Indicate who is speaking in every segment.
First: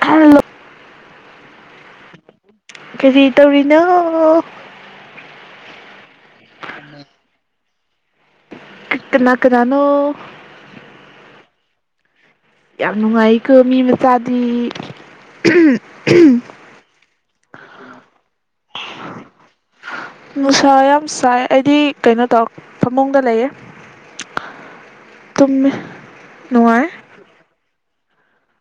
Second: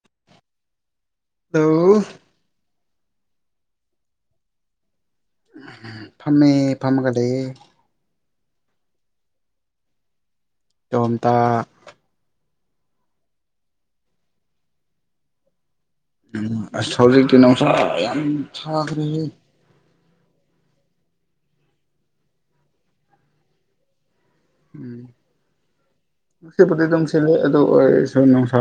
Speaker 1: hello
Speaker 2: hello
Speaker 1: ꯀꯔꯤ ꯇꯧꯔꯤꯅꯣ
Speaker 2: ꯐꯝꯃꯦ ꯐꯝꯒ ꯂꯩꯌꯦ
Speaker 1: ꯀꯅꯥ ꯀꯅꯅꯣ
Speaker 2: ꯇꯣꯝꯇ
Speaker 1: ꯌꯥꯝ ꯅꯨꯡꯉꯥꯏꯀꯣ ꯃꯤ ꯃꯆꯥꯗꯤ
Speaker 2: ꯎꯝ ꯑꯁ ꯍꯧꯖꯤꯛꯇꯤ ꯅꯨꯡꯁꯥ ꯌꯥꯝ ꯁꯥꯒꯔꯦꯍꯦ
Speaker 1: ꯅꯨꯡꯁꯥ ꯌꯥꯝ ꯁꯥꯏ ꯑꯩꯗꯤ ꯀꯩꯅꯣ ꯇꯧ ꯐꯃꯨꯡꯗ ꯂꯩꯌꯦ ꯇꯨꯝꯃꯦ
Speaker 2: ꯎꯝ ꯕꯨꯗꯤ
Speaker 1: ꯅꯨꯡꯉꯥꯏ
Speaker 2: ꯑꯗꯨꯝ ꯁꯤꯂꯦ ꯑꯗꯨ ꯑꯣꯏ ꯅꯨꯡꯁꯥ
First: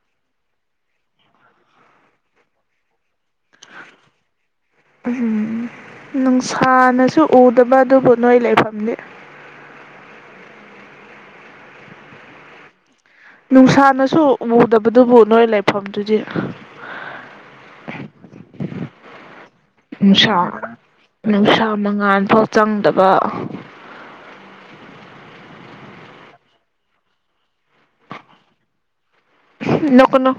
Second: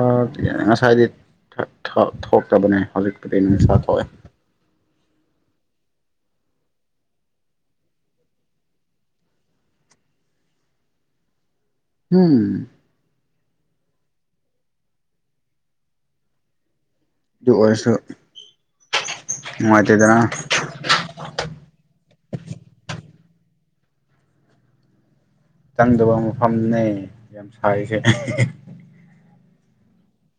Speaker 2: ꯉꯁꯥꯏꯗꯤ ꯈꯔ ꯊꯣꯛ ꯊꯣꯛꯇꯕꯅꯦ ꯍꯧꯖꯤꯛꯄꯨꯗꯤ ꯅꯨꯡꯁꯥ ꯊꯣꯛꯑꯦ
Speaker 1: ꯎꯝ ꯅꯨꯡꯁꯥꯅꯁꯨ ꯎꯗꯕ ꯑꯗꯨꯕꯨ ꯅꯣꯏ ꯂꯩꯐꯝꯗꯤ [inaudible]
Speaker 2: ꯍꯨꯝ
Speaker 1: ꯅꯨꯡꯁꯥꯅꯁꯨ ꯎꯗꯕꯗꯨꯕꯨ ꯅꯣꯏ ꯂꯩꯐꯝꯗꯨꯗꯤ
Speaker 2: ꯑꯗꯨ ꯑꯣꯏꯔꯁꯨ ꯅꯨꯡꯉꯥꯏꯇꯦꯗꯅ
Speaker 1: ꯅꯨꯡꯁꯥ ꯅꯨꯡꯁꯥ ꯃꯉꯥꯜ ꯐꯥꯎ ꯆꯪꯗꯕ
Speaker 2: ꯆꯪꯗꯕ ꯃꯐꯝꯅꯦ ꯌꯥꯝ ꯁꯥꯏꯁꯦ ꯑꯍꯦ ꯍꯦ
Speaker 1: ꯍꯨꯝ ꯅꯣꯛꯀꯅꯣ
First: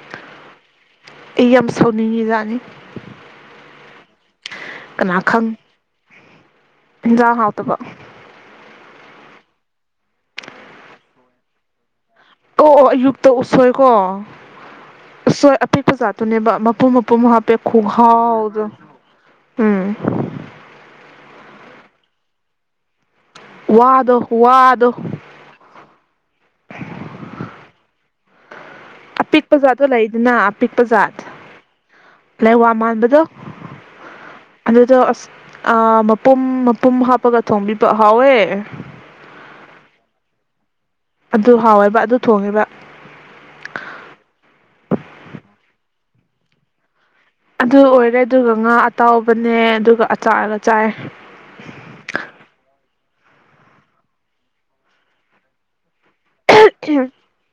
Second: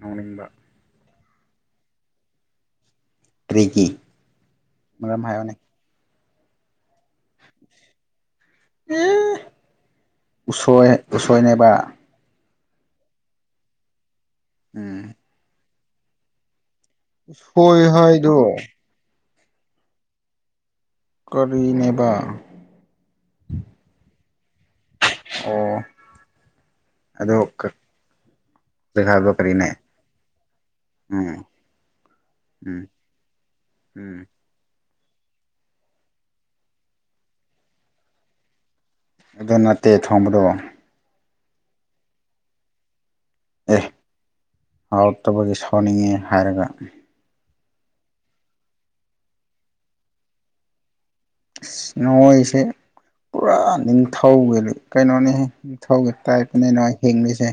Speaker 2: ꯅꯣꯛꯅꯤꯡꯕ
Speaker 1: ꯑꯩ ꯌꯥꯝ ꯁꯥꯎꯅꯤꯡꯉꯤꯖꯥꯠꯅꯤ
Speaker 2: ꯀ꯭ꯔꯤꯒꯤ ꯃꯔꯝ ꯍꯥꯏꯌꯣꯅꯦ
Speaker 1: ꯍꯦꯟꯖꯥꯡ ꯍꯥꯎꯇꯕ
Speaker 2: ꯎꯝ ꯎꯁꯣꯏ ꯎꯁꯣꯏꯅꯦꯕ
Speaker 1: ꯑꯣ ꯑꯣ ꯑꯌꯨꯛꯇ ꯎꯁꯣꯏꯀꯣ
Speaker 2: ꯎꯝ
Speaker 1: ꯑꯄꯤꯛꯄꯖꯥꯠꯇꯨꯅꯦꯕ ꯃꯄꯨꯝ ꯃꯄꯨꯝ ꯍꯥꯞꯄꯦ
Speaker 2: ꯎꯁꯣꯏ ꯍꯥꯏꯗꯣ
Speaker 1: ꯈꯨꯍꯥꯎꯗꯣ ꯎꯝ
Speaker 2: ꯀꯔꯤꯅꯦꯕꯥ
Speaker 1: ꯋꯥꯗꯣ ꯋꯥꯗꯣ
Speaker 2: ꯑꯣ ꯑꯗꯣ ꯖꯒꯥꯗꯣ
Speaker 1: ꯑꯄꯤꯛꯄ
Speaker 2: ꯀꯔꯤꯅꯦ
Speaker 1: ꯖꯥꯠꯇꯣ ꯂꯩꯗꯅꯥ ꯑꯄꯤꯛꯄ ꯖꯥꯠ
Speaker 2: ꯎꯝ
Speaker 1: ꯂꯩꯋꯥ
Speaker 2: ꯎꯝ
Speaker 1: ꯃꯥꯟꯕꯗꯣ
Speaker 2: ꯎꯝ
Speaker 1: ꯑꯗꯨꯗꯣ ꯑ ꯑꯥ ꯃꯄꯨꯝ ꯃꯄꯨꯝ ꯍꯥꯞꯄꯒ ꯊꯣꯡꯕꯤꯕ ꯍꯥꯎꯋꯦ
Speaker 2: ꯑꯗꯨ ꯅꯠꯇꯦ ꯊꯣꯡꯕꯗꯣ
Speaker 1: ꯑꯗꯨ ꯍꯥꯎꯋꯦꯕꯥ ꯑꯗꯨ ꯊꯣꯡꯉꯦꯕꯥ
Speaker 2: ꯑꯦ ꯍꯥꯎꯇꯕꯒꯤ ꯁꯥꯎꯅꯤꯡꯉꯦ ꯍꯥꯏꯔꯒ
Speaker 1: ꯑꯗꯨ ꯑꯣꯏꯔꯦ ꯑꯗꯨꯒ ꯉꯥ ꯑꯇꯥꯎꯕꯅꯦ ꯑꯗꯨꯒ ꯑꯆꯥꯥꯔꯒ ꯆꯥꯏꯌꯦ
Speaker 2: ꯑꯁ ꯅꯣꯏꯁꯦ ꯄꯨꯔꯥ ꯅꯤꯡꯊꯧꯒꯤ ꯀꯩꯅꯣꯅꯤꯍꯦ ꯅꯤꯡꯊꯧꯒꯤ ꯇꯥꯏꯞꯇꯅꯦ ꯅꯣꯏ ꯍꯤꯡꯂꯤꯁꯦ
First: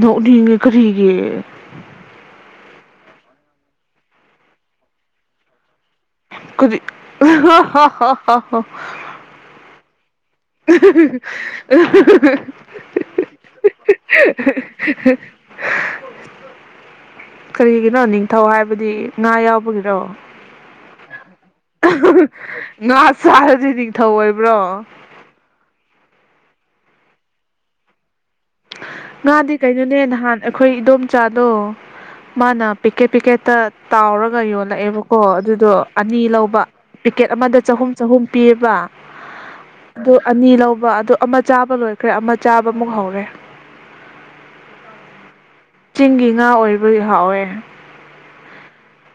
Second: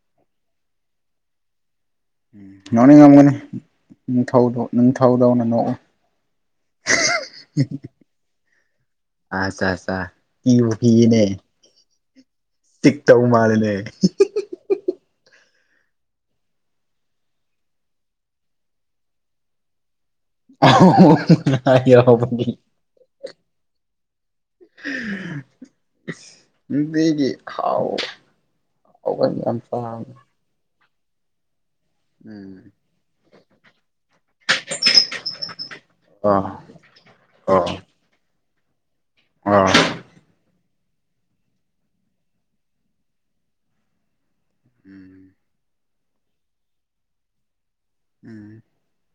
Speaker 1: ꯅꯣꯛꯅꯤꯡꯉꯦ ꯀꯔꯤꯒꯤ
Speaker 2: ꯅꯣꯛꯅꯤꯡꯉꯝꯒꯅꯤ ꯅꯤꯡꯊꯧꯗꯣ ꯅꯤꯡꯊꯧꯗꯧꯅ ꯅꯣꯛꯑꯣ
Speaker 1: ꯀꯔꯤ ꯍꯥ ꯍꯥ ꯍꯥ ꯍꯥ ꯍꯥ
Speaker 2: ꯑꯠꯆꯥ ꯑꯠꯆꯥ
Speaker 1: ꯑꯍꯤ ꯍꯤ ꯍꯤ ꯑꯍꯤ ꯍꯤ
Speaker 2: ꯄꯤꯛ ꯇꯧ ꯃꯥꯜꯂꯦꯅꯦ ꯍꯤ ꯍꯤ ꯍꯤ ꯍꯤ
Speaker 1: ꯀꯔꯤꯒꯤꯅꯣ ꯅꯤꯡꯊꯧ ꯍꯥꯏꯕꯗꯤ ꯉꯥ ꯌꯥꯎꯕꯒꯤꯔꯣ
Speaker 2: ꯑꯍ ꯍ ꯍꯨ ꯍꯨꯝ
Speaker 1: ꯑꯍ ꯍꯥ ꯉꯥ ꯆꯥꯔꯗꯤ ꯅꯤꯡꯊꯧ ꯑꯣꯏꯕ꯭ꯔꯣ
Speaker 2: ꯏꯁ ꯅꯨꯄꯤꯒꯤ ꯍꯥꯎꯕ
Speaker 1: ꯉꯥꯗꯤ ꯀꯩꯅꯣꯅꯦ ꯅꯍꯥꯟ ꯑꯩꯈꯣꯏ ꯏꯗꯣꯝꯆꯥꯗꯣ
Speaker 2: ꯎꯝ
Speaker 1: ꯃꯥꯅ ꯄꯤꯛꯀꯦꯠ ꯄꯤꯛꯀꯦꯠꯇ ꯇꯥꯎꯔꯒ ꯌꯣꯜꯂꯛꯑꯦꯕꯀꯣ ꯑꯗꯨꯗꯣ ꯑꯅꯤ
Speaker 2: ꯑꯣ
Speaker 1: ꯂꯧꯕ ꯄꯤꯛꯀꯦꯠ ꯑꯃꯗ
Speaker 2: ꯑꯣ
Speaker 1: ꯆꯍꯨꯝ ꯆꯍꯨꯝ ꯄꯤꯌꯦꯕ
Speaker 2: ꯑꯣ
Speaker 1: ꯑꯗꯣ ꯑꯅꯤ ꯂꯧ ꯕꯥ ꯑꯗꯣ ꯑꯃ ꯆꯥꯕ ꯂꯣꯏꯈ꯭ꯔꯦ ꯑꯃ ꯆꯥꯕꯃꯨꯛ ꯍꯧꯔꯦ
Speaker 2: ꯎꯝ
Speaker 1: ꯆꯤꯡꯒꯤ ꯉꯥ ꯑꯣꯏꯕꯩ ꯍꯥꯎꯋꯦ
Speaker 2: [unintelligible]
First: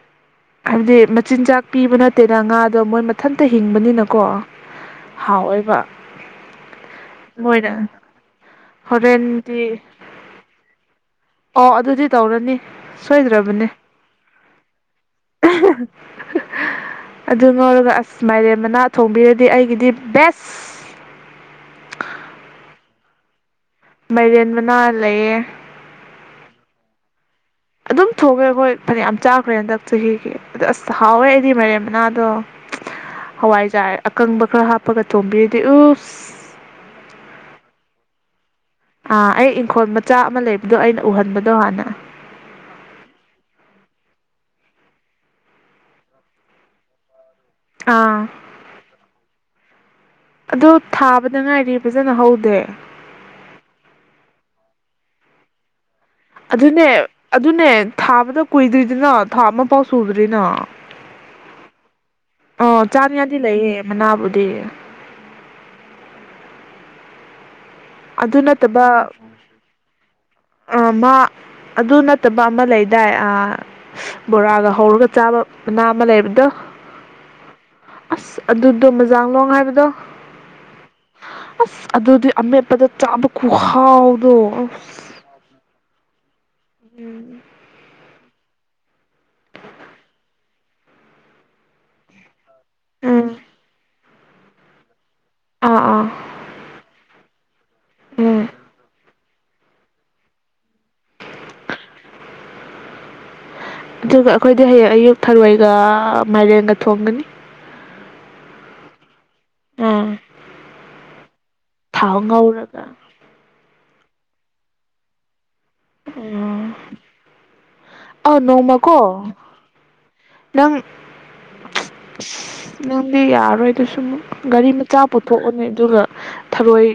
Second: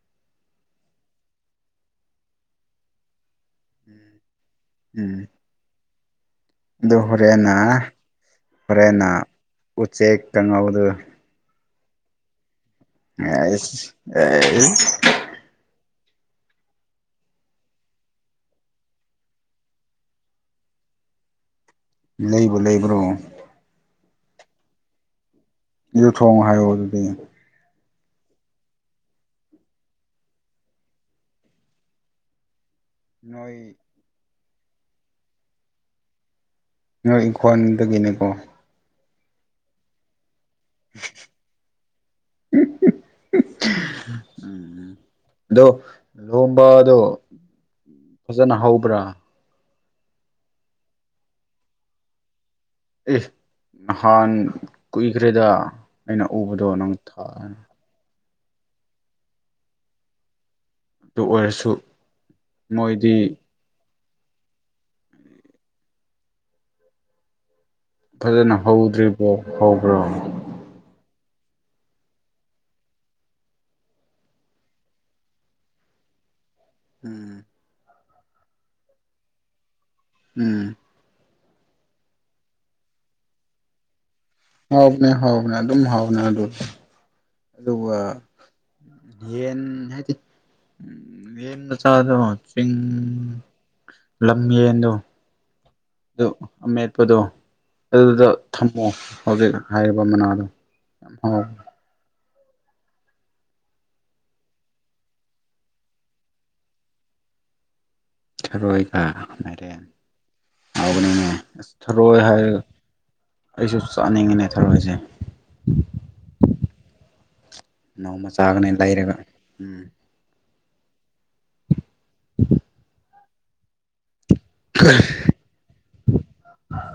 Speaker 1: ꯍꯥꯏꯕꯗꯤ ꯃꯆꯤꯟꯖꯥꯛ ꯄꯤꯕ ꯅꯠꯇꯦꯗꯥ ꯉꯥꯗꯣ ꯃꯣꯏ ꯃꯠ ꯊꯟꯇ ꯍꯤꯡꯕꯅꯤꯅꯀꯣ
Speaker 2: ꯎꯝ
Speaker 1: ꯍꯥꯎꯔꯣꯏꯕꯥ
Speaker 2: ꯑꯗꯨ ꯍꯣꯔꯦꯟꯅ ꯍꯣꯔꯦꯟꯅ
Speaker 1: ꯍꯣꯔꯦꯟꯗꯤ
Speaker 2: ꯎꯆꯦꯛ ꯀꯪꯍꯧꯗꯨ
Speaker 1: ꯑꯣ ꯑꯗꯨꯗꯤ ꯇꯧꯔꯅꯤ ꯁꯣꯏꯗ꯭ꯔꯕꯅꯦ
Speaker 2: ꯑꯦꯁ ꯑꯦꯁ
Speaker 1: [unintelligible] ꯑꯗꯨ ꯉꯧꯔꯒ ꯑꯁ ꯃꯥꯏꯔꯦ ꯃꯅꯥ ꯊꯣꯡꯕꯤꯔꯗꯤ ꯑꯩꯒꯤꯗꯤ ꯕꯦꯁ [inaudible]
Speaker 2: ꯂꯩꯕꯨ ꯂꯩꯕ꯭ꯔꯣ
Speaker 1: ꯃꯥꯏꯔꯦꯟ ꯃꯅꯥ ꯂꯩꯌꯦ
Speaker 2: ꯌꯨ ꯊꯣꯡꯉꯣ ꯍꯥꯏꯌꯣ ꯑꯗꯨꯗꯤ
Speaker 1: ꯑꯗꯨꯝ ꯊꯣꯛꯑꯦ ꯑꯩꯈꯣꯏ ꯐꯅꯌꯥꯝ ꯆꯥꯈ꯭ꯔꯦ ꯍꯟꯗꯛ ꯆꯍꯤꯒꯤ ꯑꯗ ꯑꯁ ꯍꯥꯎꯋꯦ ꯑꯩꯗꯤ ꯃꯔꯦꯝꯥꯟꯎ ꯃꯅꯥꯗꯣ
Speaker 2: ꯅꯣꯏ
Speaker 1: ꯍꯋꯥꯏꯖꯥꯔ ꯑꯀꯪꯕ ꯈꯔ ꯍꯥꯞꯄꯒ ꯊꯣꯢꯡꯕꯤꯔꯗꯤ ꯎꯁ
Speaker 2: ꯅꯣꯏ ꯏꯪꯈꯣꯜꯗꯒꯤꯅꯦꯀꯣ
Speaker 1: ꯑꯥ ꯑꯩ ꯏꯪꯈꯣꯜ ꯃꯆꯥ ꯑꯃ ꯂꯩ ꯑꯗꯣ ꯑꯩꯅ ꯎꯍꯟꯕꯗꯣ ꯍꯥꯟꯅ
Speaker 2: ꯎꯝ ꯑꯗꯣ ꯂꯣꯍꯣꯡꯕꯗꯣ
Speaker 1: ꯑꯥ
Speaker 2: ꯐꯖꯅ ꯍꯧꯕ꯭ꯔꯥ
Speaker 1: ꯑꯗꯨ ꯊꯥꯕꯗ ꯉꯥꯏꯔꯤ ꯐꯖꯅ ꯍꯧꯗꯦ
Speaker 2: ꯑꯁꯥꯦ ꯅꯍꯥꯟ ꯀꯨꯏꯈ꯭ꯔꯦꯗ ꯑꯩꯅ ꯎꯕꯗꯣ
Speaker 1: ꯑꯗꯨꯅꯦ
Speaker 2: ꯅꯪ ꯊꯥ
Speaker 1: ꯑꯗꯨꯅꯦ ꯊꯥ ꯃꯗ ꯀꯨꯏꯗ꯭ꯔꯤꯗꯅꯣ ꯊꯥ ꯑꯃ ꯐꯥꯎ ꯁꯨꯗ꯭ꯔꯤꯅ
Speaker 2: ꯑꯗꯨ ꯑꯣꯏꯔꯁꯨ
Speaker 1: ꯑꯥ
Speaker 2: ꯃꯣꯏꯗꯤ
Speaker 1: ꯆꯥꯅꯤꯡꯉꯗꯤ ꯂꯩꯌꯦ ꯃꯅꯥꯕꯨꯗꯤ ꯑꯗꯨ
Speaker 2: ꯐꯖꯅ
Speaker 1: ꯅꯠꯇꯕ
Speaker 2: ꯍꯧꯗ꯭ꯔꯤꯕꯣ ꯍꯧꯕ꯭ꯔꯣ
Speaker 1: ꯑꯥ ꯃꯥ ꯑꯗꯨ ꯅꯠꯇꯕ ꯑꯃ ꯂꯩꯗꯥꯏ ꯑꯥ ꯕꯣꯔꯥꯒ ꯍꯧꯔꯒ ꯆꯥꯕ ꯃꯅꯥ ꯑꯃ ꯂꯩꯕꯗꯣ
Speaker 2: ꯎꯝ
Speaker 1: ꯑꯁ ꯑꯗꯨꯗꯣ ꯃꯖꯥꯡꯂꯣꯡ ꯍꯥꯏꯕꯗꯣ
Speaker 2: ꯎꯝ
Speaker 1: ꯑꯁ ꯑꯗꯨꯗꯤ ꯑꯃꯦꯠꯄꯗ ꯆꯥꯕ ꯈꯨꯨꯍꯥꯎ
Speaker 2: ꯍꯥꯎꯕꯅꯦ ꯍꯥꯎꯕꯅꯦ ꯑꯗꯨꯝ ꯍꯥꯎꯕꯅꯦ ꯑꯗꯨ ꯑꯗꯨꯒ ꯌꯦꯟ ꯍꯥꯏꯗꯤ ꯌꯦꯟ ꯃꯆꯥꯗꯣ
Speaker 1: ꯎꯝ
Speaker 2: [unintelligible] ꯂꯝꯌꯦꯟꯗꯣ
Speaker 1: ꯑꯥ ꯑꯥ
Speaker 2: ꯑꯗꯨ ꯑꯃꯦꯠꯄꯗꯣ ꯑꯗꯨꯗꯣ
Speaker 1: ꯎꯝ
Speaker 2: ꯊꯝꯃꯣ ꯍꯧꯖꯤꯛ ꯍꯥꯏꯔꯤꯕ ꯃꯅꯥꯗꯣ ꯌꯥꯝ ꯍꯥꯎꯕ
Speaker 1: ꯑꯗꯨꯒ ꯑꯩꯈꯣꯏꯗꯤ ꯍꯌꯦꯡ ꯑꯌꯨꯛ ꯊꯔꯣꯏꯒ ꯃꯥꯏꯔꯦꯟꯒ ꯊꯣꯡꯒꯅꯤ
Speaker 2: ꯊꯔꯣꯏꯒ ꯃꯥꯢꯔꯦꯟ ꯍꯧꯕꯅꯤꯅꯦ ꯑꯁ
Speaker 1: ꯊꯥꯎ
Speaker 2: ꯊꯔꯣꯢ ꯍꯥꯏꯔꯒ
Speaker 1: ꯉꯧꯔꯒ
Speaker 2: ꯑꯩꯁꯨ ꯆꯥꯅꯤꯡꯉꯤꯅꯦ ꯊꯔꯣꯏꯁꯦ
Speaker 1: ꯎꯝ ꯑꯥ
Speaker 2: ꯆꯥꯒꯅꯤ
Speaker 1: ꯅꯣꯡꯃ ꯀꯣ
Speaker 2: ꯂꯩꯔꯒ ꯎꯝ
Speaker 1: ꯅꯪ ꯏꯁ ꯅꯪꯗꯤ ꯌꯥꯔꯣꯏ ꯗꯨꯁꯨ ꯑꯃꯨꯛ ꯒꯥꯔꯤ ꯃꯆꯥ ꯄꯨꯊꯣꯛꯑꯣꯅꯦ ꯑꯗꯨꯒ ꯊꯔꯣꯏ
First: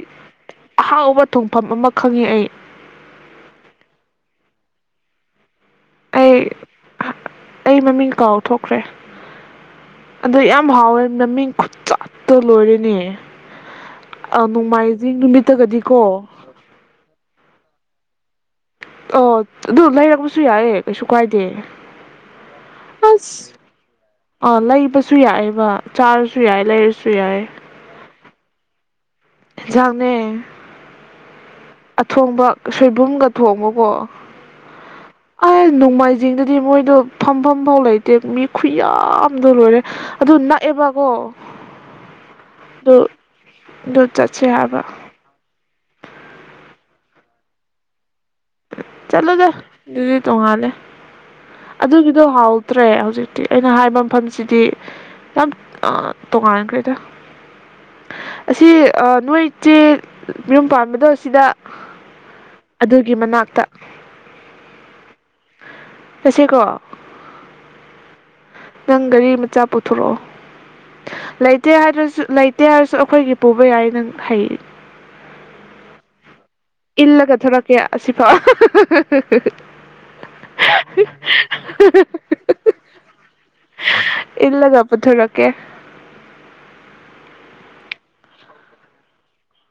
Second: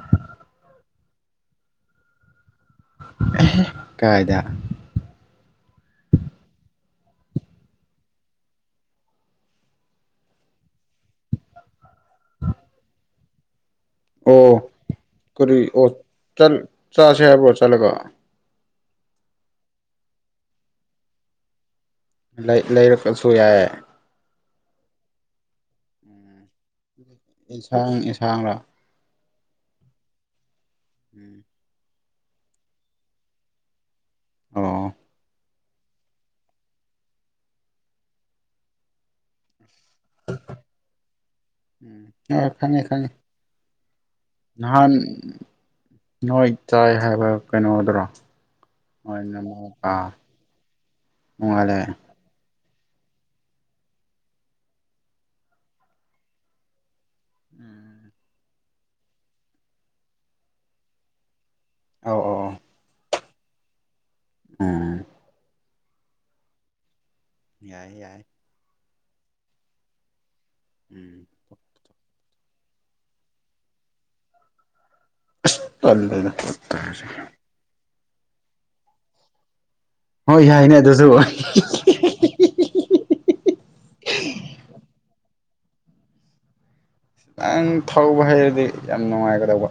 Speaker 1: ꯑꯍꯥꯎꯕ ꯊꯣꯡꯐꯝ ꯑꯃ ꯈꯪꯉꯤ ꯑꯩ
Speaker 2: ꯑꯦꯍꯦ ꯀꯥꯢꯗ
Speaker 1: ꯑꯩ ꯑꯍꯥ ꯑꯩ ꯃꯃꯤꯡ ꯀꯥꯎꯊꯣꯛꯈ꯭ꯔꯦ ꯑꯗꯣ ꯌꯥꯝ ꯍꯥꯎꯋꯦ ꯃꯃꯤꯡ ꯈꯨꯠꯆꯥꯠꯇꯣ ꯂꯣꯏꯔꯦꯅꯦ
Speaker 2: ꯑꯣ
Speaker 1: ꯑ ꯅꯣꯡꯃꯥꯏꯖꯤꯡ
Speaker 2: ꯀꯔꯤ ꯑꯣ
Speaker 1: ꯅꯨꯃꯤꯠꯇꯒꯗꯤꯀꯣ
Speaker 2: ꯆꯜ ꯆꯥꯁꯦ ꯍꯥꯏꯕ꯭ꯔꯣ ꯆꯠꯂꯒ
Speaker 1: ꯑꯣ ꯑꯗꯨ ꯂꯩꯔꯛꯄꯁꯨ ꯌꯥꯏꯌꯦ ꯀꯩꯁꯨ ꯀꯥꯏꯗꯦ
Speaker 2: ꯂꯩ ꯂꯩꯔꯛꯑꯁꯨ
Speaker 1: ꯑꯁ
Speaker 2: ꯌꯥꯏ
Speaker 1: ꯑ ꯂꯩꯕꯁꯨ ꯌꯥꯏꯑꯦꯕ ꯆꯥꯔꯁꯨ ꯌꯥꯏ ꯂꯩꯔꯁꯨ
Speaker 2: ꯏꯟꯁꯥꯡ ꯏꯟꯁꯥꯡꯔ
Speaker 1: ꯍꯦꯟꯖꯥꯡꯅꯦ
Speaker 2: ꯎꯝ
Speaker 1: ꯑꯊꯣꯡꯕ ꯁꯣꯏꯕꯨꯝꯒ ꯊꯣꯡꯕꯀꯣ
Speaker 2: ꯍꯜꯂꯣ
Speaker 1: ꯑꯩ ꯅꯣꯡꯃꯥꯏꯖꯤꯡꯗꯗꯤ ꯃꯣꯏꯗꯣ ꯐꯝꯐꯝꯐꯥꯎ ꯂꯩꯇꯦ ꯃꯤ ꯈꯨꯌꯥꯝꯗꯣ ꯂꯣꯏꯔꯦ ꯑꯗꯨ ꯅꯛꯑꯦꯕꯀꯣ
Speaker 2: ꯎꯝ ꯑ ꯈꯪꯉꯦ
Speaker 1: ꯑꯗꯨ
Speaker 2: ꯈꯪꯉꯦ
Speaker 1: ꯑꯗꯨ ꯆꯠꯁꯦ ꯍꯥꯏꯕ
Speaker 2: ꯅꯍꯥꯟ ꯅꯣꯏ ꯆꯥꯏ ꯍꯥꯏꯕ ꯀꯩꯅꯣꯗ꯭ꯔꯣ
Speaker 1: ꯆꯠꯂꯨꯗ ꯑꯗꯨꯗꯤ ꯇꯣꯡꯉꯥꯜꯂꯦ
Speaker 2: ꯅꯣꯡꯉꯥꯜꯂꯦ
Speaker 1: ꯑꯗꯨꯒꯤꯗꯣ ꯍꯥꯎ ꯇ꯭ꯔꯦ ꯍꯧꯖꯤꯛꯇꯤ ꯑꯩꯅ ꯍꯥꯏꯕ ꯃꯐꯝꯁꯤꯗꯤ ꯌꯥꯝ ꯑꯥ ꯇꯣꯉꯥꯟꯅꯈ꯭ꯔꯦꯗ
Speaker 2: ꯎꯝ
Speaker 1: ꯑꯁꯤꯖꯦ ꯑꯥ ꯅꯣꯏ ꯆꯦ ꯃꯌꯨꯝ ꯄꯥꯟꯕꯗꯣ ꯑꯁꯤꯗ
Speaker 2: ꯑꯧ
Speaker 1: ꯑꯗꯨꯒꯤ ꯃꯅꯥꯛꯇ
Speaker 2: ꯑꯣ
Speaker 1: ꯆꯠꯁꯤ ꯀꯣ
Speaker 2: ꯌꯥꯏ ꯌꯥꯏ
Speaker 1: ꯅꯪ ꯒꯥꯔꯤ ꯃꯆꯥ ꯄꯨꯊꯣꯔꯛꯑꯣ
Speaker 2: ꯎꯝ
Speaker 1: ꯂꯩꯇꯦ ꯍꯥꯏꯗ꯭ꯔꯁꯨ ꯂꯩꯇꯦ ꯍꯥꯏꯔꯁꯨ ꯑꯩꯈꯣꯏꯒꯤ ꯄꯨꯕ ꯌꯥꯏ ꯅꯪ ꯍꯩ
Speaker 2: ꯑꯁ ꯇꯜꯂꯦꯗ
Speaker 1: ꯏꯜꯂꯒ ꯊꯣꯔꯛꯀꯦ ꯑꯁꯤꯐꯥꯎ
Speaker 2: ꯍꯣꯏ ꯌꯥꯏꯅꯦ ꯑꯗꯨꯁꯨ
Speaker 1: [inaudible] ꯏꯜꯂꯒ ꯄꯨꯊꯣꯔꯛꯀꯦ
Speaker 2: ꯅꯪ ꯊꯧꯕ ꯍꯩꯔꯗꯤ ꯌꯥꯝ ꯅꯨꯡꯉꯥꯏꯒꯗꯧꯕ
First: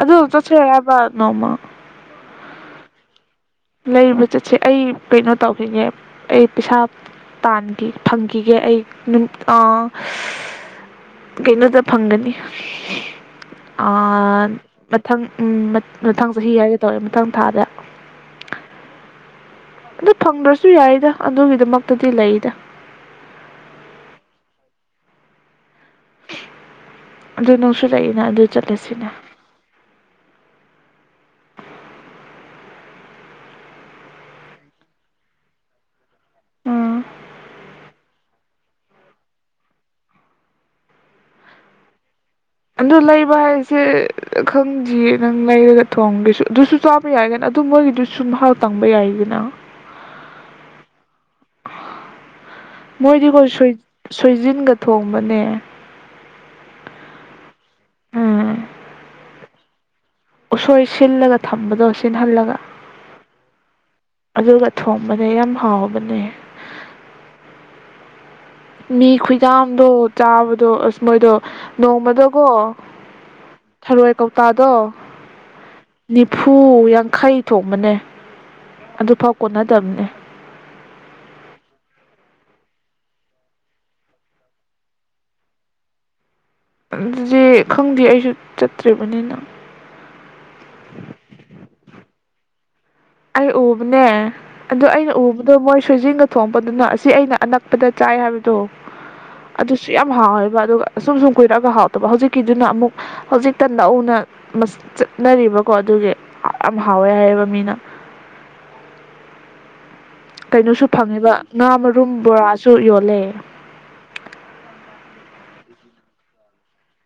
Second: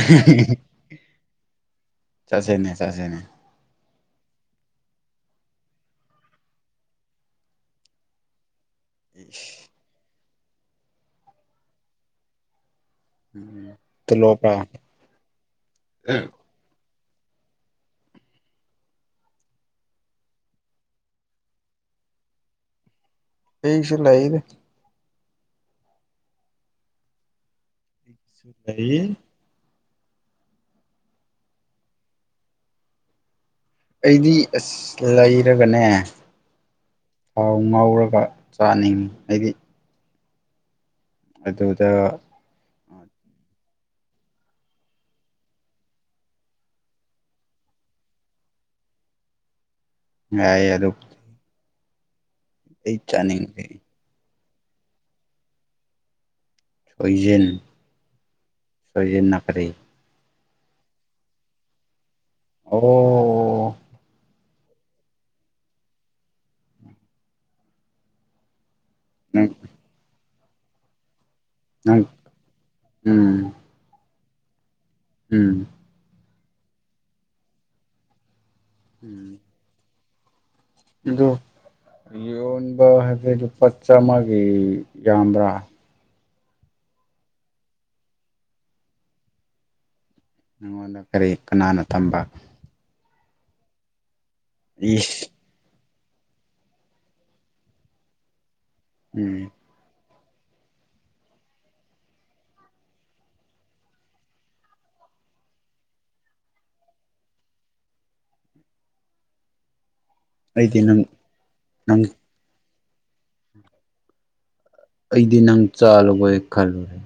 Speaker 1: ꯑꯗꯨ ꯆꯠꯁꯦ ꯍꯥꯏꯕ ꯅꯣꯡꯃ
Speaker 2: ꯆꯠꯁꯦꯅꯦ ꯆꯠꯁꯦꯅꯦ
Speaker 1: ꯂꯩꯕ ꯆꯠꯁꯦ ꯑꯩ ꯀꯩꯅꯣ ꯇꯧꯗꯣꯏꯅꯦ ꯑꯩ ꯄꯩꯁꯥ ꯄꯥꯟꯐꯤ ꯐꯪꯈꯤꯒꯦ ꯑꯩ ꯅꯨꯡ ꯑꯥ ꯀꯩꯅꯣꯗ ꯐꯪꯒꯅꯤ
Speaker 2: ꯎꯝ
Speaker 1: ꯑꯥ
Speaker 2: ꯇꯣꯂꯣꯞꯔꯥ
Speaker 1: ꯃꯊꯪ ꯎꯝ ꯃꯊꯪ ꯆꯍꯤ ꯍꯥꯏꯒ ꯃꯊꯪ ꯊꯥꯗ ꯑꯗꯨ ꯐꯪꯗ꯭ꯔꯁꯨ ꯌꯥꯏꯗ ꯑꯗꯨꯒꯤꯗꯃꯛꯇꯗꯤ ꯂꯩꯗ
Speaker 2: ꯑꯩꯩꯁꯨ ꯂꯩꯗ
Speaker 1: ꯑꯗꯨ ꯅꯪꯁꯨ ꯂꯩꯏꯅ ꯑꯗꯨ
Speaker 2: ꯂꯩ
Speaker 1: ꯆꯠꯂꯁꯤꯅ
Speaker 2: ꯑꯩꯗꯤ ꯑꯁ ꯂꯩꯔꯒꯅꯦ
Speaker 1: ꯎꯝ
Speaker 2: ꯊꯥꯎ ꯉꯧꯔꯒ ꯆꯥꯅꯤꯡꯉꯤ ꯑꯩꯗꯤ ꯑꯗꯨꯗ
Speaker 1: ꯑꯗꯨ ꯂꯩꯕ ꯍꯥꯏꯁꯦ ꯈꯪꯗꯤꯌꯦ ꯅꯪ ꯂꯩꯔꯒ ꯊꯣꯡꯒꯦꯁꯨ ꯑꯗꯨꯁꯨ ꯆꯥꯕ ꯌꯥꯏꯗꯅ ꯑꯗꯨ ꯑꯗꯨ ꯃꯣꯏꯒꯤꯗꯨꯁꯨꯨ ꯃꯍꯥꯎ ꯇꯪꯕ ꯌꯥꯏꯗꯅ
Speaker 2: ꯌꯥꯏꯌꯦ ꯑꯗꯨꯝ ꯑꯩ
Speaker 1: ꯃꯣꯏꯗꯤꯀꯣ
Speaker 2: ꯆꯥꯅꯤꯡꯗꯦ
Speaker 1: ꯁꯣꯏ ꯁꯣꯏꯖꯤꯟꯒ ꯊꯣꯡꯕꯅꯦ
Speaker 2: ꯁꯣꯏꯖꯤꯟ
Speaker 1: ꯎꯝ
Speaker 2: ꯁꯣꯏꯖꯤꯟꯅ ꯀꯔꯤ
Speaker 1: ꯎꯁꯣꯏ ꯁꯤꯜꯂꯒ ꯊꯝꯕꯗꯣ ꯁꯤꯟꯍꯜꯂꯒ
Speaker 2: ꯑꯣ
Speaker 1: ꯑꯗꯨꯒ ꯊꯣꯡꯕꯗ ꯌꯥꯝ ꯍꯥꯎꯕꯅꯦ ꯃꯤ
Speaker 2: ꯅꯪ
Speaker 1: ꯈꯨꯌꯥꯝꯗꯣ ꯆꯥꯕꯗꯣ ꯑꯁ ꯃꯣꯏꯗꯣ
Speaker 2: ꯅꯪ
Speaker 1: ꯅꯣꯡꯃꯗꯀꯣ
Speaker 2: ꯎꯝ
Speaker 1: ꯊꯔꯣꯏ ꯀꯣꯛ ꯇꯥꯗꯣ
Speaker 2: ꯎꯝ
Speaker 1: ꯅꯤꯐꯨ ꯌꯥꯡꯈꯩ ꯊꯣꯡꯕꯅꯦ ꯑꯗꯨꯐꯥꯎ ꯀꯣꯟꯅꯗꯕꯅꯦ
Speaker 2: ꯑꯗꯣ ꯌꯣꯟꯕ ꯍꯥꯏꯕꯗꯤ ꯂꯨꯄꯥ ꯆꯥꯃꯒꯤ ꯌꯥꯝꯕ꯭ꯔꯥ
Speaker 1: ꯑꯗꯨꯗꯤ ꯈꯪꯗꯦ ꯑꯩꯁꯨ ꯆꯠꯇ꯭ꯔꯤꯕꯅꯤꯅ
Speaker 2: ꯅꯪꯉꯣꯟꯗ ꯀꯔꯤ ꯀꯅꯥꯅ ꯇꯝꯕ
Speaker 1: ꯑꯩ ꯎꯕꯅꯦ ꯑꯗꯨ ꯑꯩꯅ
Speaker 2: ꯏꯁ
Speaker 1: ꯎꯕꯗꯣ ꯃꯣꯏ ꯁꯣꯏꯖꯤꯡꯒ ꯊꯣꯡꯕꯗꯨꯅ ꯑꯁꯤ ꯑꯩꯅ ꯑꯅꯛꯄꯗ ꯆꯥꯏ ꯍꯥꯏꯕꯗꯣ
Speaker 2: ꯎꯝ
Speaker 1: ꯑꯗꯨꯁꯨ ꯌꯥꯝ ꯌꯥꯝ ꯍꯥꯎꯋꯦꯕ ꯑꯗꯨꯒ ꯑꯁꯨꯝ ꯁꯨꯝ ꯀꯨꯏꯔꯛꯑꯒ ꯍꯥꯎꯇꯕ ꯍꯧꯖꯤꯛꯀꯤꯗꯨꯅ ꯑꯃꯨꯛ ꯍꯧꯖꯤꯛꯇ ꯅꯧꯅ ꯆꯠꯅꯔꯤꯕꯀꯣ ꯑꯗꯨꯒꯤ ꯌꯥꯝ ꯍꯥꯎꯋꯦ ꯍꯥꯏꯌꯦꯕ ꯃꯤꯅ
Speaker 2: ꯑꯩꯗꯤ
Speaker 1: ꯀꯩꯅꯣꯁꯨ
Speaker 2: ꯅꯪ
Speaker 1: ꯐꯪꯉꯤꯕ ꯉꯥ
Speaker 2: ꯅꯪ
Speaker 1: ꯃꯔꯨꯝ ꯕꯣꯔꯥꯁꯨ ꯌꯣꯜꯂꯦ
Speaker 2: ꯑꯩꯗꯤ ꯅꯪ ꯆꯥꯔꯕꯣꯏ ꯈꯜꯂꯨꯔꯦ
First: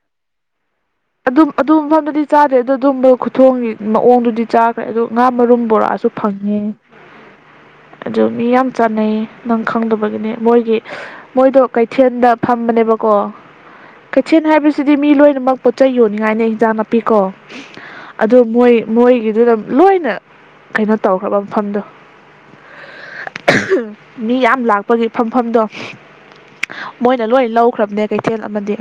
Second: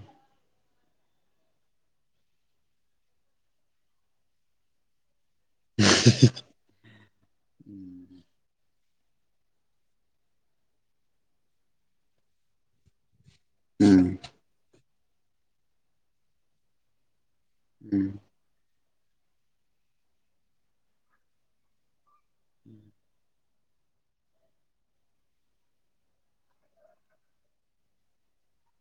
Speaker 1: ꯑꯗꯨꯝ ꯑꯗꯨ ꯑꯃꯗꯨꯗꯤ ꯆꯥꯗꯦ ꯑꯗꯨ ꯑꯗꯨꯝꯕ ꯈꯨꯊꯣꯡꯒꯤ ꯃꯑꯣꯡꯗꯨꯗꯤ ꯆꯥꯈ꯭ꯔꯦ ꯑꯗꯨ ꯉꯥ ꯃꯔꯨꯝ ꯕꯣꯔꯁꯨ ꯐꯪꯉꯦ
Speaker 2: ꯎꯝ
Speaker 1: ꯑꯗꯨ ꯃꯤ ꯌꯥꯝ ꯆꯥꯟꯅꯩꯌꯦ ꯅꯪ ꯈꯪꯗꯕꯒꯤꯅꯦ ꯃꯣꯏꯒꯤ ꯃꯣꯏꯗꯣ ꯀꯩꯊꯦꯜꯗ ꯐꯝꯕꯅꯦꯕꯀꯣ
Speaker 2: ꯎꯝ
Speaker 1: ꯀꯩꯊꯦꯜ ꯍꯥꯏꯕꯁꯤꯗꯤ ꯃꯤ ꯂꯣꯏꯅꯃꯛ ꯄꯣꯠꯆꯩ ꯌꯣꯟꯅꯤꯡꯉꯥꯏꯅꯦ ꯏꯟꯖꯥꯡ ꯅꯥꯄꯤ ꯀꯣ
Speaker 2: ꯎꯝ
Speaker 1: ꯑꯗꯨ ꯃꯣꯏ ꯃꯣꯏꯒꯤꯗꯨꯅ ꯂꯣꯏꯅ ꯀꯩꯅꯣ ꯇꯧꯈ꯭ꯔꯕ ꯃꯐꯝꯗꯣ ꯃꯤ ꯌꯥꯝ ꯂꯥꯛꯄꯒꯤ ꯐꯝꯐꯝꯗꯣ ꯃꯣꯏꯅ ꯂꯣꯏ ꯂꯧꯈ꯭ꯔꯕꯅꯦ ꯀꯩꯊꯦꯜ ꯑꯃꯗꯤ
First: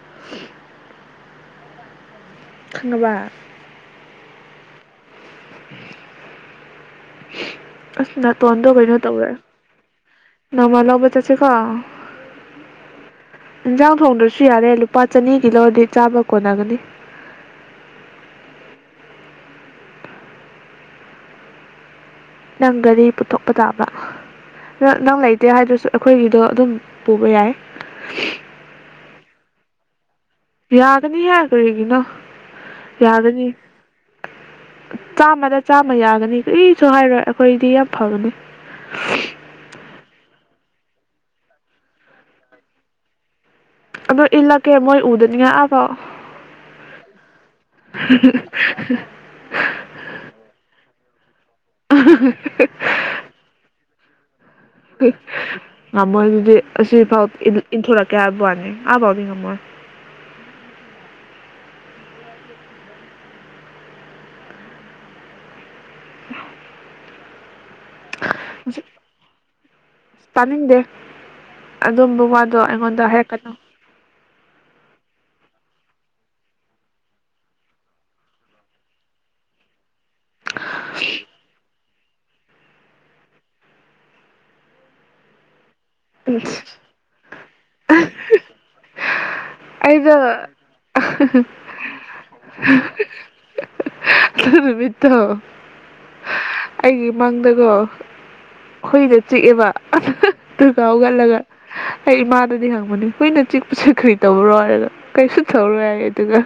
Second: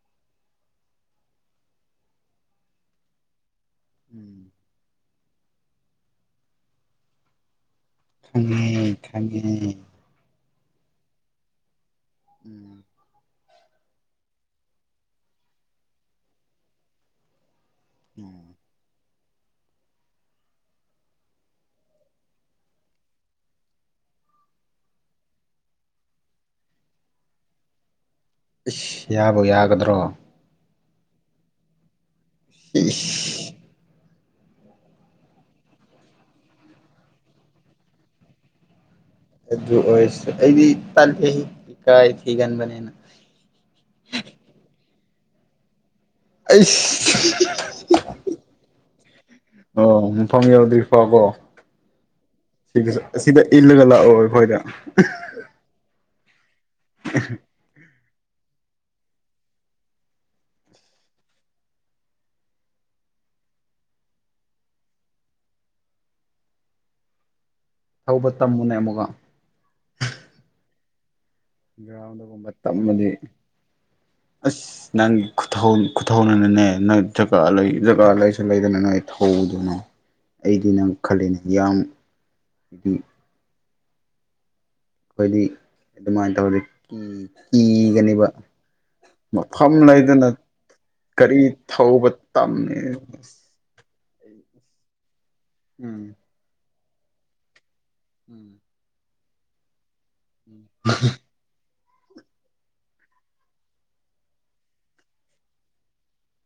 Speaker 1: [inaudible] ꯈꯪꯉꯥꯕ
Speaker 2: [inaudible]
Speaker 1: ꯑꯁ ꯅꯥꯇꯣꯟꯗꯣ
Speaker 2: ꯈꯪꯉꯦ
Speaker 1: ꯀꯩꯅꯣ ꯇꯧꯋꯦ
Speaker 2: ꯈꯪꯉꯦ
Speaker 1: ꯅꯃꯥ ꯂꯧꯕ ꯆꯠꯁꯦꯀꯣ
Speaker 2: ꯎꯝ
Speaker 1: ꯏꯟꯁꯥꯡ ꯊꯣꯡꯗ꯭ꯔꯁꯨ ꯌꯥꯔꯦ ꯂꯨꯄꯥ ꯆꯅꯤꯒꯤ ꯂꯧꯔꯗꯤ ꯆꯥꯕ ꯀꯣꯟꯅꯒꯅꯤ
Speaker 2: ꯎꯝ
Speaker 1: ꯅꯪ ꯒꯥꯔꯤ ꯄꯨꯊꯣꯛꯄ ꯇꯥꯕ ꯅꯪ ꯅꯪ ꯂꯩꯇꯦ ꯍꯥꯏꯗ꯭ꯔꯁꯨ ꯑꯩꯈꯣꯏꯒꯤꯗꯣ ꯑꯗꯨꯝ ꯄꯨꯕ ꯌꯥꯏ
Speaker 2: ꯢꯁ ꯌꯥꯕꯨ ꯌꯥꯒꯗ꯭ꯔꯣ
Speaker 1: ꯌꯥꯒꯅꯤꯍꯦ ꯀꯔꯤꯒꯤꯅꯣ
Speaker 2: ꯏꯁ
Speaker 1: ꯌꯥꯒꯅꯤ ꯆꯥꯝꯃꯗ ꯆꯥꯝꯃ ꯌꯥꯒꯅꯤ ꯀꯔꯤꯁꯨ ꯍꯥꯏꯔꯣꯏ ꯑꯩꯈꯣꯏꯗꯤ ꯌꯥꯝ ꯐꯕꯅꯦ
Speaker 2: ꯑꯗꯨ ꯑꯣꯏꯔꯁ ꯑꯩꯗꯤ ꯇꯜꯂꯦꯍꯦ ꯢꯀꯥꯏ ꯊꯤꯒꯟꯕꯅꯦꯅ
Speaker 1: ꯑꯗꯣ ꯏꯜꯂꯛꯀꯦ ꯃꯣꯏ ꯎꯗꯅꯤꯡꯉꯥꯢ ꯑ ꯐꯥꯎ
Speaker 2: ꯑꯩꯁ ꯑꯣ ꯃꯐꯝ ꯌꯧꯗ꯭ꯔꯤ ꯑꯣ ꯍꯣ ꯁꯤꯗꯁꯨ ꯑꯁꯤꯗ ꯏꯜꯂꯒ ꯂꯥꯛꯑꯣ ꯑꯩꯈꯣꯏꯗ
Speaker 1: ꯉꯝꯃꯣꯏ ꯑꯗꯨꯗꯤ ꯑꯁꯤꯐꯥꯎ ꯢꯟ ꯏꯟꯊꯣꯔꯛ ꯀꯦ ꯍꯥꯢꯕ ꯋꯥꯅꯦ ꯑꯕꯥꯎꯗꯤ ꯉꯝꯃꯣꯢ [unintelligible]
Speaker 2: ꯊꯧꯕ ꯇꯝꯃꯨꯅꯦ
Speaker 1: ꯑꯁ
Speaker 2: ꯑꯃꯨꯛꯀꯥ
Speaker 1: ꯇꯥꯅꯤꯡꯗꯦ ꯑꯗꯨꯝꯕ
Speaker 2: ꯒ꯭ꯔꯥꯎꯟꯗꯒꯨꯝꯕ
Speaker 1: ꯋꯥꯗꯣ
Speaker 2: ꯇꯝꯃꯗꯤ
Speaker 1: ꯑꯩꯉꯣꯟꯗ ꯍꯥꯏꯔꯛꯀꯅꯨ
Speaker 2: ꯑꯁ ꯅꯪꯒꯤ ꯈꯨꯊꯧ ꯈꯨꯊꯧꯅꯅꯅꯦ ꯅꯣꯏ ꯖꯒꯥ ꯂꯩ ꯖꯒꯥ ꯂꯩꯁꯨ ꯂꯩꯗꯅ ꯅꯣꯏ ꯊꯧꯗꯨꯅꯣ ꯑꯩꯗꯤ ꯅꯪ ꯈꯜꯂꯤꯅꯦ ꯌꯥꯝ ꯍꯥꯏꯗꯤ ꯑꯩꯈꯣꯏꯗꯤ ꯑꯗꯨꯃꯥꯏꯅ ꯇꯧꯔꯗꯤ ꯀꯤ ꯀꯤꯒꯅꯤꯕ ꯃꯐꯝ
Speaker 1: ꯑꯩꯗꯣ
Speaker 2: ꯂꯩꯇꯅ ꯒꯥꯔꯤ ꯊꯧꯕ ꯇꯝꯃꯤ ꯑꯁ
Speaker 1: ꯑꯗꯨ ꯅꯨꯃꯤꯠꯇꯣ
Speaker 2: ꯎꯝ
Speaker 1: ꯑꯩꯒꯤ ꯃꯪꯗꯒꯣ
Speaker 2: ꯎꯝ
Speaker 1: ꯍꯨꯏꯅ ꯆꯤꯛꯑꯦꯕ ꯑꯗꯨꯒ ꯑꯗꯨꯒ ꯍꯧꯒꯠꯂꯒ ꯑꯩ ꯏꯃꯥꯗꯗꯤ ꯍꯪꯕꯅꯤ ꯍꯨꯏꯅ ꯆꯤꯛꯄꯁꯤ ꯀꯔꯤ ꯇꯧꯔꯣ ꯍꯥꯢꯔꯒ ꯀꯩꯁꯨ ꯊꯧꯔꯣꯢ ꯍꯥꯏꯌꯦ ꯑꯗꯨꯒ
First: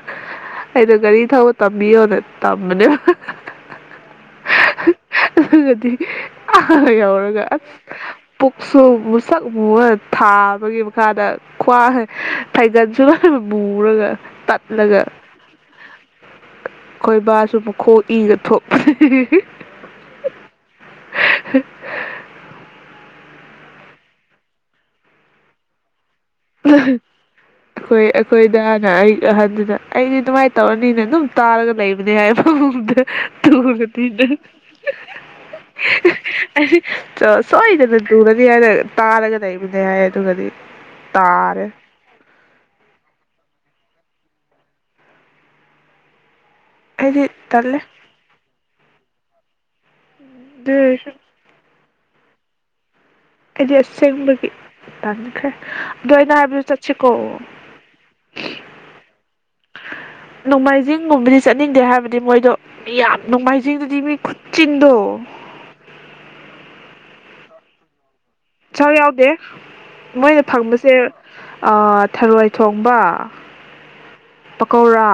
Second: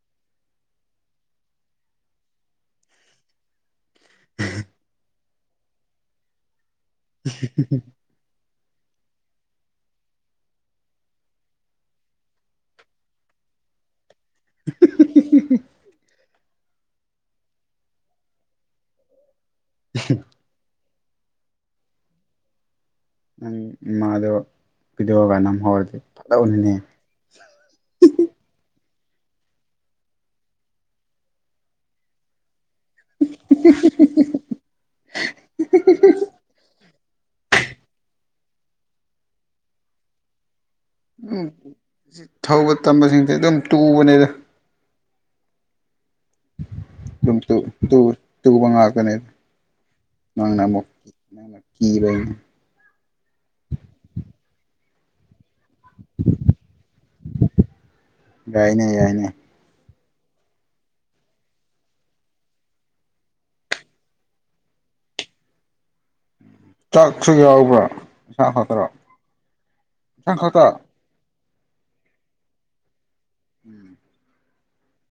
Speaker 1: ꯑꯩꯩꯗꯣ ꯒꯥꯔꯤ ꯊꯧꯕ ꯇꯝꯕꯤꯌꯣꯅ ꯇꯝꯕꯅꯦꯕꯀꯣ ꯍꯥ ꯑꯗꯨꯒꯗꯤ ꯑꯥ ꯌꯧꯔꯒ ꯑꯁ ꯄꯨꯛ ꯁꯨ ꯃꯨꯁꯛ ꯃꯨꯔꯒ ꯊꯥꯕꯒꯤ ꯃꯈꯥꯗ ꯈ꯭ꯋꯥꯡ ꯐꯩꯒꯟꯁꯨ ꯃꯨꯔꯒ ꯇꯠꯂꯒ ꯑꯩꯈꯣꯏꯕꯥꯁꯨ ꯃꯈꯣꯡ ꯏꯒ ꯊꯣꯛꯄꯅꯦ
Speaker 2: [unintelligible]
Speaker 1: [unintelligible]
Speaker 2: ꯅꯪ ꯃꯥꯗꯣ ꯕꯤꯗꯤꯌꯣꯒ ꯅꯝ ꯍꯧꯔꯗꯤ
Speaker 1: ꯑꯩꯈꯣꯏ ꯑꯩꯈꯣꯏꯗꯅ ꯑꯩ ꯑꯍꯟꯗꯨꯅ ꯑꯩꯗꯤ ꯑꯗꯨꯃꯥꯏꯅ ꯇꯧꯔꯅꯤꯅ ꯑꯗꯨꯝ ꯇꯥꯔꯒ ꯂꯩꯕꯅꯦ ꯍꯥꯏꯕ [unintelligible] ꯁꯣꯏꯗꯅ ꯇꯨꯔꯅꯤ ꯍꯥꯏꯅ ꯇꯥꯔꯒ ꯂꯩꯕꯅꯦ ꯍꯥꯏ ꯑꯗꯨꯒꯗꯤ
Speaker 2: ꯎꯝ
Speaker 1: ꯇꯥꯔꯦ
Speaker 2: ꯊꯧꯕ ꯇꯝꯕꯁꯤꯡꯁꯦ ꯑꯗꯨꯝ ꯇꯨꯕꯅꯦꯗ
Speaker 1: ꯑꯩꯗꯤ
Speaker 2: ꯗꯨꯝ ꯇꯨ
Speaker 1: ꯇꯜꯂꯦ
Speaker 2: ꯇꯨ ꯇꯨꯕ ꯉꯥꯛꯇꯅꯦ ꯅꯪꯅ
Speaker 1: ꯑꯗꯨ
Speaker 2: ꯑꯃꯨꯛ
Speaker 1: ꯑꯣꯏꯔꯁꯨ
Speaker 2: ꯅꯪꯅ ꯀꯤꯕꯒꯤꯅꯦ
Speaker 1: ꯑꯩꯗꯤ ꯑꯁꯦꯡꯕꯒꯤ ꯇꯟꯈ꯭ꯔꯦ ꯑꯗꯣ ꯑꯩꯅ ꯍꯥꯏꯕꯗꯣ ꯆꯠꯁꯤ ꯀꯣ
Speaker 2: ꯌꯥꯏꯅꯦ ꯌꯥꯏꯅꯦ
Speaker 1: ꯅꯣꯡꯃꯥꯏꯖꯤꯡꯒꯨꯝꯕꯗꯤ ꯆꯠꯅꯤꯡꯗꯦ ꯍꯥꯏꯕꯗꯤ ꯃꯣꯏꯗꯣ ꯃꯤ ꯌꯥꯝ ꯅꯣꯡꯃꯥꯏꯖꯤꯡꯗꯨꯗꯤ ꯃꯤ ꯈꯨꯠꯆꯤꯟꯗꯣ [unintelligible]
Speaker 2: ꯁꯨ ꯌꯥꯎꯕ꯭ꯔꯥ ꯏꯟꯁꯥꯡ
Speaker 1: ꯁꯥ
Speaker 2: ꯈꯛꯇꯔꯣ
Speaker 1: ꯌꯥꯎꯗꯦ
Speaker 2: ꯏꯟꯁꯥꯡ
Speaker 1: ꯃꯣꯏꯅ
Speaker 2: ꯈꯛꯇ
Speaker 1: ꯐꯪꯕꯁꯦ ꯊꯔꯣꯏ ꯊꯣꯡꯕ
Speaker 2: ꯎꯝ
Speaker 1: ꯄꯀꯧꯔꯥ